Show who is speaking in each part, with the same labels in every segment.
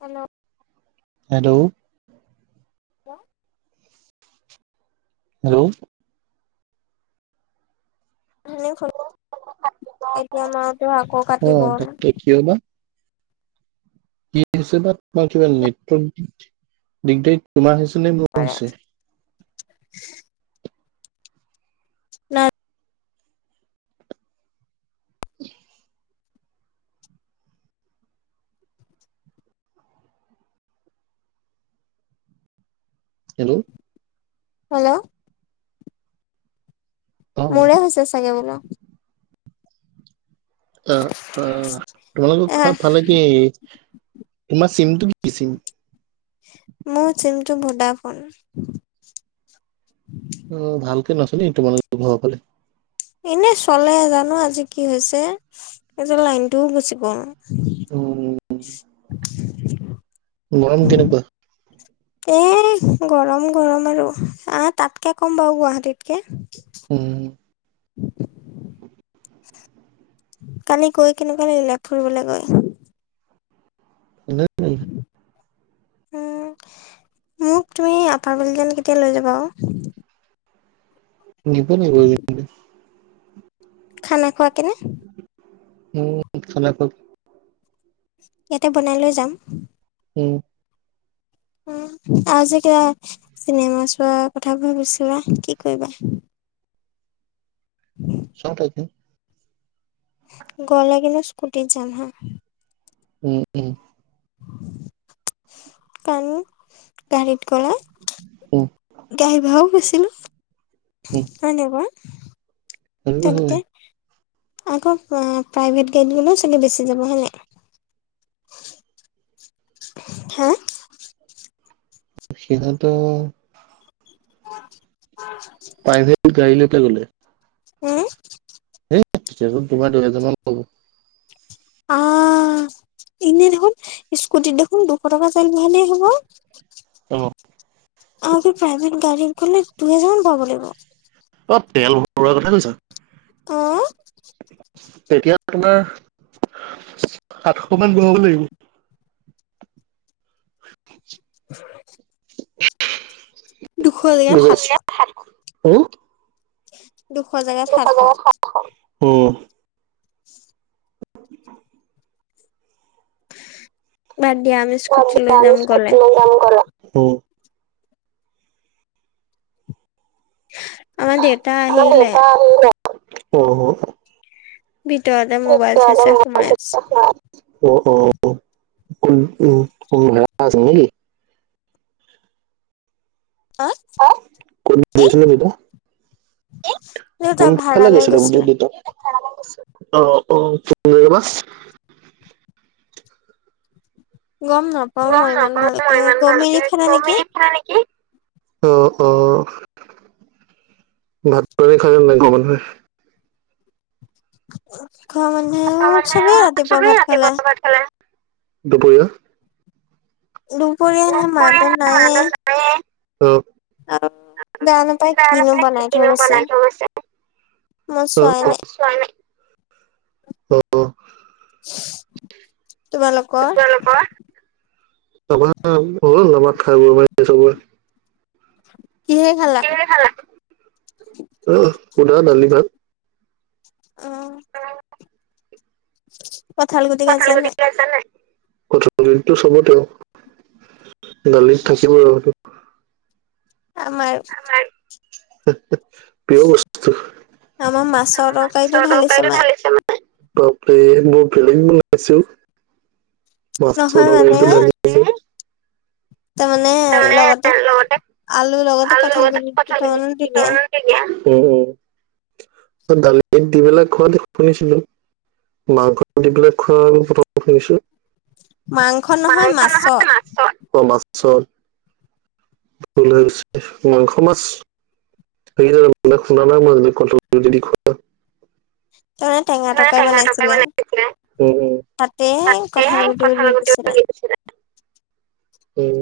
Speaker 1: Hello.
Speaker 2: Hello.
Speaker 1: Hello.
Speaker 2: Hello.
Speaker 1: এনেই গ'ল এতিয়া মাৰতো আকৌ
Speaker 2: অ
Speaker 1: কাটি গ'ল।
Speaker 2: তাকে কিয় বা। কি হৈছে বা তোমাৰ কিবা নেটৱৰ্ক দিগদাৰ তোমাৰ হৈছে নে মোৰ
Speaker 1: পাৰে
Speaker 2: হৈছে।
Speaker 1: [inaudible] নাই
Speaker 2: [unintelligible] হেল্ল'।
Speaker 1: হেল্ল'।
Speaker 2: অ
Speaker 1: মোৰে হৈছে চাগে বোলো।
Speaker 2: অ অ
Speaker 1: এহ
Speaker 2: তোমালোকৰ ফালে কি তোমাৰ চিমটো কি চিম।
Speaker 1: মোৰ চিমটো ভডা ফোন।
Speaker 2: অ ভালকে নচলে তোমলোকৰ ঘৰৰ ফালে।
Speaker 1: এনে চলে জানো আজি কি হৈছে এয লাইনটোও গুচি গ'ল।
Speaker 2: উম।
Speaker 1: [unintelligible]
Speaker 2: গৰম কেনেকুৱা?
Speaker 1: এ গৰম গৰম আৰু আহ তাতকে ক'ম বাৰু গুৱাহাটীতকে।
Speaker 2: উম।
Speaker 1: [unintelligible]
Speaker 2: [unintelligible]
Speaker 1: কালি গৈ কেনেকুৱা লাগিলে ফৰিবলৈ গৈ?
Speaker 2: [unintelligible]
Speaker 1: উম মোক তুমি আপাৰ বুলি যেন কেতিয়া লৈ যাবা আৰু।
Speaker 2: নিব নিব।
Speaker 1: খানা খোৱা কেনে।
Speaker 2: উম খানা খোৱাকে।
Speaker 1: ইয়াতে বনাই লৈ যাম।
Speaker 2: উম।
Speaker 1: উম আজি কিবা চিনেমা চোৱা কথাবোৰ ভাবিছিলা কি কৰিবা?
Speaker 2: চাও তাতে।
Speaker 1: গ'লে কেনে স্কুটিত জাম হা।
Speaker 2: উম উম।
Speaker 1: কাৰণ গাড়ীত গ'লে।
Speaker 2: উম।
Speaker 1: গাড়ী ভাড়াও বেছি লয়
Speaker 2: উম
Speaker 1: হয় নে বাও।
Speaker 2: সেইটো হয়
Speaker 1: তেনেকে আকৌ প্ৰাইভেট গাড়ীত গ'লে চলি বেছি যাব হয় নে নাই। হা।
Speaker 2: সিহঁতো।
Speaker 1: [unintelligible]
Speaker 2: প্ৰাইভেট গাড়ী লৈ গ'লে।
Speaker 1: উম।
Speaker 2: সেই তোমাৰ দুহেজাৰ মান। ল'ব
Speaker 1: অঁ এনে দেখোন স্কুটিত দেখোন দুশ টকা তেল ভৰালেই হ'ব।
Speaker 2: অ
Speaker 1: আৰু কি প্ৰাইভেট গাড়ী গ'লে দুইহেজাৰ মান ভৰাব লাগিব।
Speaker 2: অ তেল ভৰোৱা কথা কৈছা।
Speaker 1: উম।
Speaker 2: তেতিয়া তোমাৰ সাতশ মান ভৰাব লাগিব। [inaudible]
Speaker 1: [inaudible] দুশৰ জেগত সাতশ
Speaker 2: অও।
Speaker 1: দুশ জেগাত সাতশ।
Speaker 2: অ।
Speaker 1: [inaudible] বাদ দিয়া আমি চ।
Speaker 2: হয়।
Speaker 1: [inaudible]
Speaker 2: মোৰ
Speaker 1: আহিলে
Speaker 2: দেউতা আহিল নাই, অ।
Speaker 1: ভিতৰতে মোবাইল চাই চাই সোমাই আছে।
Speaker 2: অঁ, অ, কোন ৰাজ নেকি।
Speaker 1: অ
Speaker 2: হা কোন
Speaker 1: কি
Speaker 2: আহিছে নে দেউতা, এ,
Speaker 1: দেউতা ভাড়া
Speaker 2: কোনফালে
Speaker 1: লৈ
Speaker 2: গৈছিলে বোলো দেউতা। অ অ ক জ বা।
Speaker 1: গম নাপাওঁ
Speaker 2: গম
Speaker 1: মই ইমান
Speaker 2: নাপাওঁ মই
Speaker 1: ভালকে,
Speaker 2: ইমান
Speaker 1: গম
Speaker 2: ভালকে,
Speaker 1: এৰি ফালে নেকি।
Speaker 2: কমিলি ফালে নেকি? অ অ ভাত পানী খাই গ'ল নাই ঘৰ মানুহে।
Speaker 1: ঘৰ মানুহে
Speaker 2: ঘৰৰ
Speaker 1: চবেই
Speaker 2: মানুহে
Speaker 1: ৰাতিপুৱা ভাত খালে।
Speaker 2: ভাত খালে। দূপৰীয়া।
Speaker 1: দুপৰীয়াে মানুহ নাইয়ে।
Speaker 2: উম, অ।
Speaker 1: অ, জানো পাই
Speaker 2: দাইল
Speaker 1: কিনো
Speaker 2: অকণমান
Speaker 1: বনাই থৈ
Speaker 2: কিনো
Speaker 1: গৈছে।
Speaker 2: বনাই থৈ গৈছে।
Speaker 1: মই
Speaker 2: অ
Speaker 1: চোৱাই নাই
Speaker 2: অ অ।
Speaker 1: [inaudible] তোমালোকৰ
Speaker 2: অ নবাত খাই ব চবৰে।
Speaker 1: [inaudible]
Speaker 2: কিহেৰে খালা। অঁ, সুধা দালি ভাত।
Speaker 1: অঁ। কথাত।
Speaker 2: কঁঠালৰ গুটি কেইটা আছে নাই? কঠ। কঁঠালৰ গুটিটো চবতে দালিত থাকিব আৰু।
Speaker 1: আমাৰ।
Speaker 2: হ' হ।
Speaker 1: আম মাছৰ তৰকাৰীকে ঢালিছে মাই।
Speaker 2: বাপৰে বৰ বলেগ বনাইছে,
Speaker 1: নহয়
Speaker 2: মাছৰ
Speaker 1: মানে
Speaker 2: তৰকাৰীত। উম।
Speaker 1: তাৰমানে লগতে আলু, লগতে
Speaker 2: ভাল
Speaker 1: কঁঠাল গুটি
Speaker 2: কঁঠাল
Speaker 1: দুটা মানো
Speaker 2: গুটি
Speaker 1: দিলে।
Speaker 2: কেইটামানো উম, উম, দালি দি পেলাই খোৱা দে, শুনিছিলো। মাংসত দি পেলাই খোৱা প্ৰথম শুনিছো।
Speaker 1: মাংস নহয়
Speaker 2: মাংস
Speaker 1: মাছত।
Speaker 2: নহয় মাছত। অ', মাছত ভুল হৈ গৈছে, মাংস মাছ [unintelligible] শুনা নাই মই কঁঠালৰ গুটি দি খোৱা।
Speaker 1: তাৰমানে টেঙা তৰকাৰি
Speaker 2: টকাই
Speaker 1: বনাইছিলে।
Speaker 2: মানে দিছিলে উম উম
Speaker 1: তাতে, এই
Speaker 2: তাতে
Speaker 1: কঠাল গুতি
Speaker 2: কথা
Speaker 1: দি
Speaker 2: লগতে
Speaker 1: দিছিলে।
Speaker 2: উম,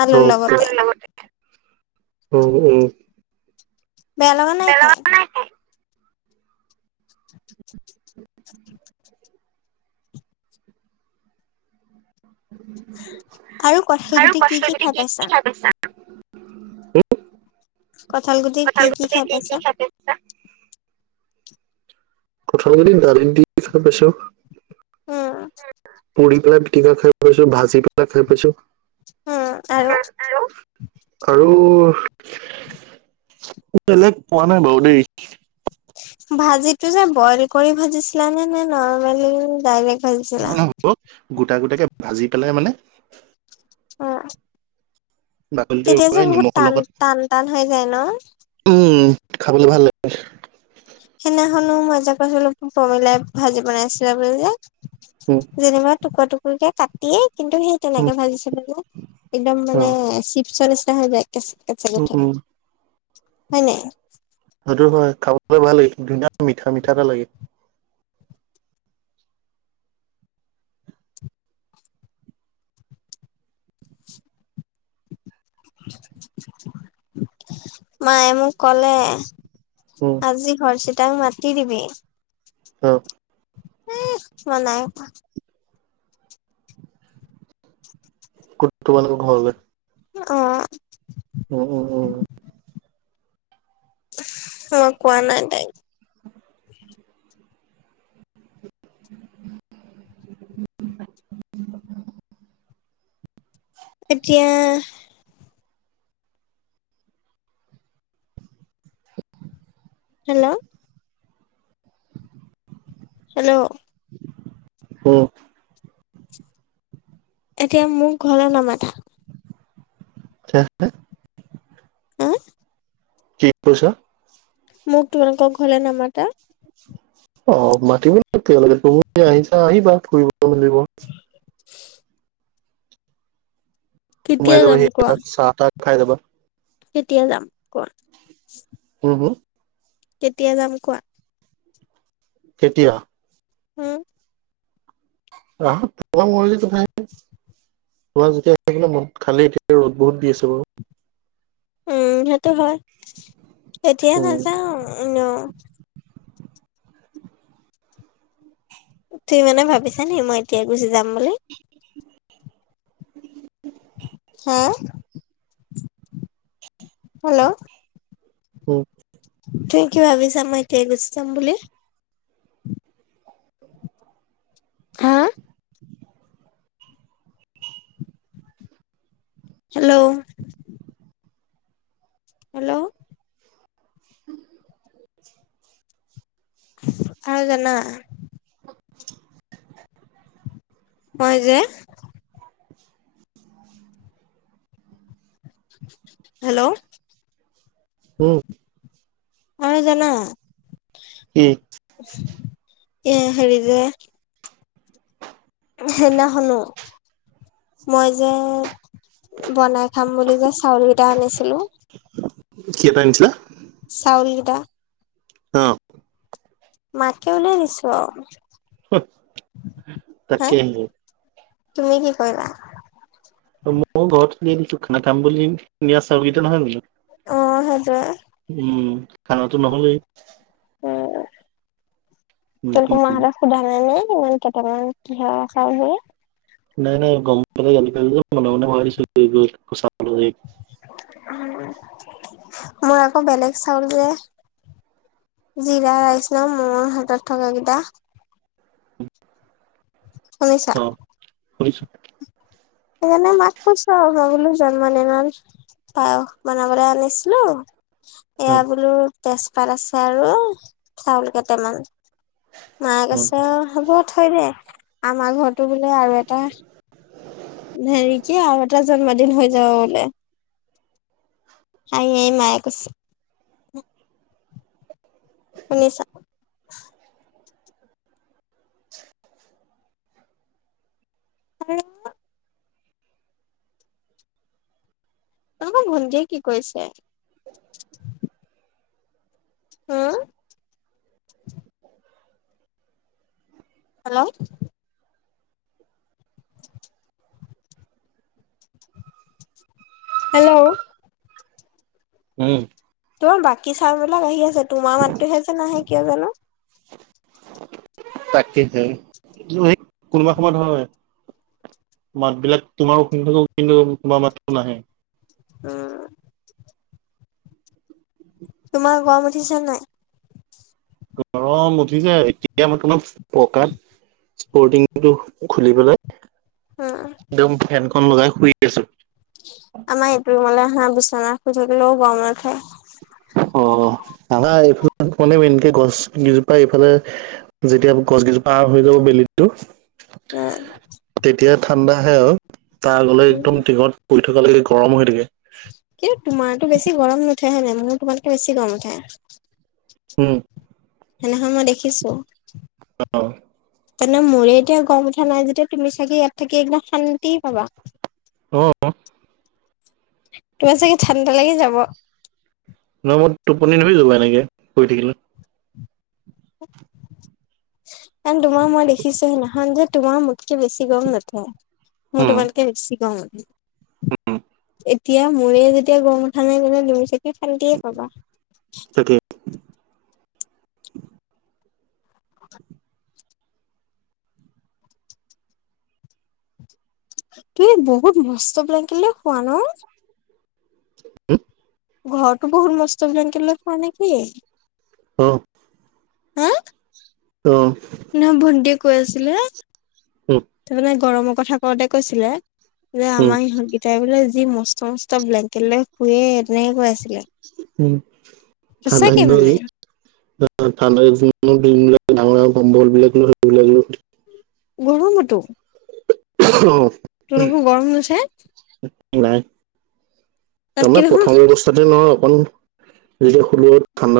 Speaker 1: আলুৰ
Speaker 2: হওঁক দে।
Speaker 1: লগতে
Speaker 2: উম, উম।
Speaker 1: বেয়া লগা নাই খাই।
Speaker 2: পেলোৱা নাই খাই
Speaker 1: [inaudible] আৰু কঠাল গুটি কি কি খাই পাইছা? কঁঠাল গুটি কি
Speaker 2: কঠাল গুতি কি কি
Speaker 1: পাইছা
Speaker 2: খাই পাইছা। কঠাল গুটি দালিত দি খাই পাইছোঁ,
Speaker 1: উম
Speaker 2: পুৰি পেলাই টিকা খাই পাইছোঁ, ভাজি পেলাই খাই পাইছোঁ।
Speaker 1: উম আৰু
Speaker 2: উম, আৰু বেলেগ পোৱা নাই বাৰু দেই।
Speaker 1: ভাজিটো যে বইল কৰি ভাজিছিলা নে নৰ্মেলি ডাইৰেক্ট ভাজিছিলা
Speaker 2: নহয়, নহয় বুলো গোটা, গোটাকে ভাজি পেলাই মানে
Speaker 1: অ',
Speaker 2: বাকলিটো
Speaker 1: তেতিয়া যে
Speaker 2: এৰুৱাই
Speaker 1: বহুত
Speaker 2: নিমখৰ
Speaker 1: টান,
Speaker 2: লগত
Speaker 1: টান, টান হৈ যায় ন?
Speaker 2: উম, খাবলৈ ভাল লাগে।
Speaker 1: সেইদিনাখনো মই যে কইছিলো পমিলাই ভাজি বনাইছিলা বুলি যে।
Speaker 2: উম
Speaker 1: যেনিবা, টুকুৰা টুকুৰকে কাটিয়েই কিন্তু, সেই
Speaker 2: উম
Speaker 1: তেনেকে ভাজিছিলোঁ যে একদম
Speaker 2: অ
Speaker 1: মানে, চিপচ নিছিনা হৈ যায়। কে-কেচঠ
Speaker 2: উম উম
Speaker 1: হয় নাই [unintelligible]
Speaker 2: সেইটো হয়, খাবলৈ ভাল লাগে ধুনীয়া মিঠা, মিঠা এটা লাগে।
Speaker 1: মায়ে মোক কলে।
Speaker 2: উম
Speaker 1: আজি হৰচিতাক মাতি দিবি।
Speaker 2: অ'।
Speaker 1: এহ মই নাই কোৱা।
Speaker 2: ক'ত তোমালোক ঘৰলৈ?
Speaker 1: অ'।
Speaker 2: উম, উম, উম।
Speaker 1: মই কোৱা নাই তাইক।
Speaker 2: [inaudible] [unintelligible]
Speaker 1: এতিয়া হেল্ল। হেল্ল।
Speaker 2: হুম।
Speaker 1: এতিয়া মোক ঘৰলৈ নামাতা?
Speaker 2: [unintelligible]
Speaker 1: হুম।
Speaker 2: কি কৈছা?
Speaker 1: মোৰ তোমালোকৰ ঘৰলে নামাটা?
Speaker 2: অ' মাতিব তেওঁলোকেও আহিছে। [unintelligible] তুম আহিছা আহিবা ফুৰিব মেলিব সোমাই
Speaker 1: কেতিয়া যাম
Speaker 2: যাবাহি
Speaker 1: কোৱা
Speaker 2: এপাক চাহ তাহ খাই যাবা।
Speaker 1: কেতিয়া যাম কোৱা?
Speaker 2: হুম হুম?
Speaker 1: কেতিয়া যাম কোৱা?
Speaker 2: কেতিয়া?
Speaker 1: উম।
Speaker 2: ৰা মৰিল কথ [unintelligible] তোমাৰ যেতিয়া আহিবলে মন খালেই এতিয়া ৰ'দ বহুত দি আছে বাৰু।
Speaker 1: উম সেইটো হয়। এতিয়া
Speaker 2: উম
Speaker 1: নাযাওঁ এনেও। তুমি মানে ভাবিছা নি মই এতিয়া গুচি যাম বুলি? হুম, হেল্ল'?
Speaker 2: উম।
Speaker 1: তুমি কিয় ভাবিছা মই এতিয়াই গুচি যাম বুলি? হা? হেল্ল'? হেল্ল'?
Speaker 2: [inaudible]
Speaker 1: আৰু জানা মই যে
Speaker 2: [inaudible]
Speaker 1: হেল্ল'?
Speaker 2: উম।
Speaker 1: আৰু জানা!
Speaker 2: কি?
Speaker 1: এ হেৰী যে সেইদিনা খনো মই যে বনাই খাম বুলি কৈ চাউল কেইটা আনিছিলো,
Speaker 2: কি এটা আনিছিলা?
Speaker 1: চাউল কিতা।
Speaker 2: অ।
Speaker 1: মাকে উলিয়াই দিছো আও।
Speaker 2: হুহ তাকে হে।
Speaker 1: তুমি কি কৰিবা?
Speaker 2: মই ঘৰত দি দিছো, খানা থাম বুলি নিয়া চাউল কেইতা নহয় বোলো।
Speaker 1: অ সেইটোৱে।
Speaker 2: উম, খানাটো নহলেই।
Speaker 1: উম, তোমালোকৰ মা [unintelligible] সোধা নাই নে ইমান কেইটামান কিহৰ খাই হে?
Speaker 2: নাই নাই গম পালেহে গালি পাৰিব, মনে মনে ভৰাই দিছো [unintelligible]
Speaker 1: উম। মোৰ আকৌ বেলেগ চাউল যে। জিৰা ৰাইচ ন' মোৰ হাতত থকা কেইটা? শুনিছা
Speaker 2: অ, হয় ছাগে।
Speaker 1: সেইকাৰণে মাক কৈছো মই বোলো জাম ইমন। [unintelligible] পায়স বনাবলে আনিছিলো।
Speaker 2: উম
Speaker 1: এয়া বোলো তেজপাত আছে আৰু চাউল কেইটামান। মা
Speaker 2: উম
Speaker 1: কৈছে হ'ব থৈ দে আমাৰ ঘৰতো বোলে আৰু এটা হেৰি কি আৰু এটা জন্মদিন হৈ যাব বোলে। হাঁহি হাঁহি মায়ে কৈছে। শুনিছা? সঁচাকে কোৱা তোমালোকৰ ভণ্টিয়ে কি কৰিছে? উম
Speaker 2: [unintelligible]
Speaker 1: হেল্ল' চিক চিক হেল্ল
Speaker 2: উম
Speaker 1: তোমাৰ বাকী চাউণ্ডবিলাক আহি আছে তোমাৰ মাতোহে যে নাহে কিয় জানো।
Speaker 2: তাকেইতো এইটো এক কোনোবা সময়ত হয়। মাতবিলাক তোমাৰো শুনি থাকো কিন্তু তোমাৰ মাততো নাহে।
Speaker 1: উম তোমাৰ গৰম উঠিছে নাই?
Speaker 2: গৰম উঠিছে এতিয়া মই তোমাৰ পকাত স্পৰ্টিংটো খুলি পেলাই
Speaker 1: উম
Speaker 2: একদম ফেনখন লগাই শুই আছো।
Speaker 1: আমাৰ এইটো ৰুমলে আহা বিচনাত শুই থাকিলেও গৰম নুঠে।
Speaker 2: অ আমাৰ এইফালে অকনি এনেকে গছ কেইজোপা এইফালে যেতিয়া গছকেইজোপা পাৰ হৈ যাব বেলি টো
Speaker 1: উম
Speaker 2: তেতিয়া ঠাণ্ডা আহে আৰু তাৰ আগলে
Speaker 1: উম
Speaker 2: একদম টিঙত পৰি থকালৈকে গৰম হৈ থাকে।
Speaker 1: কিন্তু তোমাৰতো বেছি গৰম নুঠে হয় নাই মোৰ তোমাতকে বেছি গৰম উঠে।
Speaker 2: উম
Speaker 1: সেনাখন মই দেখিছো।
Speaker 2: অ, অ
Speaker 1: তেনে মোৰে এতিয়া গম উঠা নাই যেতিয়া তুমি চাগে ইয়াত থাকি একদম শান্তি পাবা।
Speaker 2: অ
Speaker 1: তোমাৰ চাগে ঠাণ্ডা লাগি যাব।
Speaker 2: নহয় মোৰ টোপনি ধৰি যাব এনেকে পৰি থাকিলো।
Speaker 1: অ এণ্ড তোমাৰ মই দেখিছো সিদিনাখন যে তোমাৰ মোতকে বেছি গৰম নুঠে। মোৰ তোমাতকে বেছি গৰম লাগে।
Speaker 2: উম
Speaker 1: এতিয়া মোৰে যেতিয়া গৰম উঠা নাই তেনে তুমি চাগে শান্তিয়ে পাবা।
Speaker 2: তাকে
Speaker 1: [unintelligible] তুমি বহুত মস্ত ব্লেংকেট লৈ শুৱা ন।
Speaker 2: হু
Speaker 1: ঘৰতো বহুত মস্ত ব্লেংকেট লৈ শুৱা নে কি?
Speaker 2: অহ'।
Speaker 1: হাঁ?
Speaker 2: অহ'।
Speaker 1: নহয়, ভণ্টিয়ে কৈ আছিলে,
Speaker 2: উম
Speaker 1: তাৰমানে গৰমৰ কথা কওঁতে কৈছিলে- যে
Speaker 2: উম
Speaker 1: আমাৰ ইহঁত কেইটাই বোলে যি মস্ত-মস্ত ব্লেংকেট লৈ শুৱে তেনেকে কৈ আছিলে।
Speaker 2: উমঁ, ঠাণ্ডা
Speaker 1: সঁচাকে মানে
Speaker 2: নি- ঠাণ্ডাৰ দিনত যিমান ডাঙৰ-ডাঙৰ কমবলবিলাক সেইবিলাক
Speaker 1: গৰমতো?
Speaker 2: অঁহ।
Speaker 1: তোমালোকৰ গৰম নুঠে
Speaker 2: নাই,
Speaker 1: তাতকে
Speaker 2: তাৰমানে
Speaker 1: দেখোন
Speaker 2: প্ৰথম অৱস্থাত- তা'তে ন' অকণ যেতিয়া শুলো ঠাণ্ডা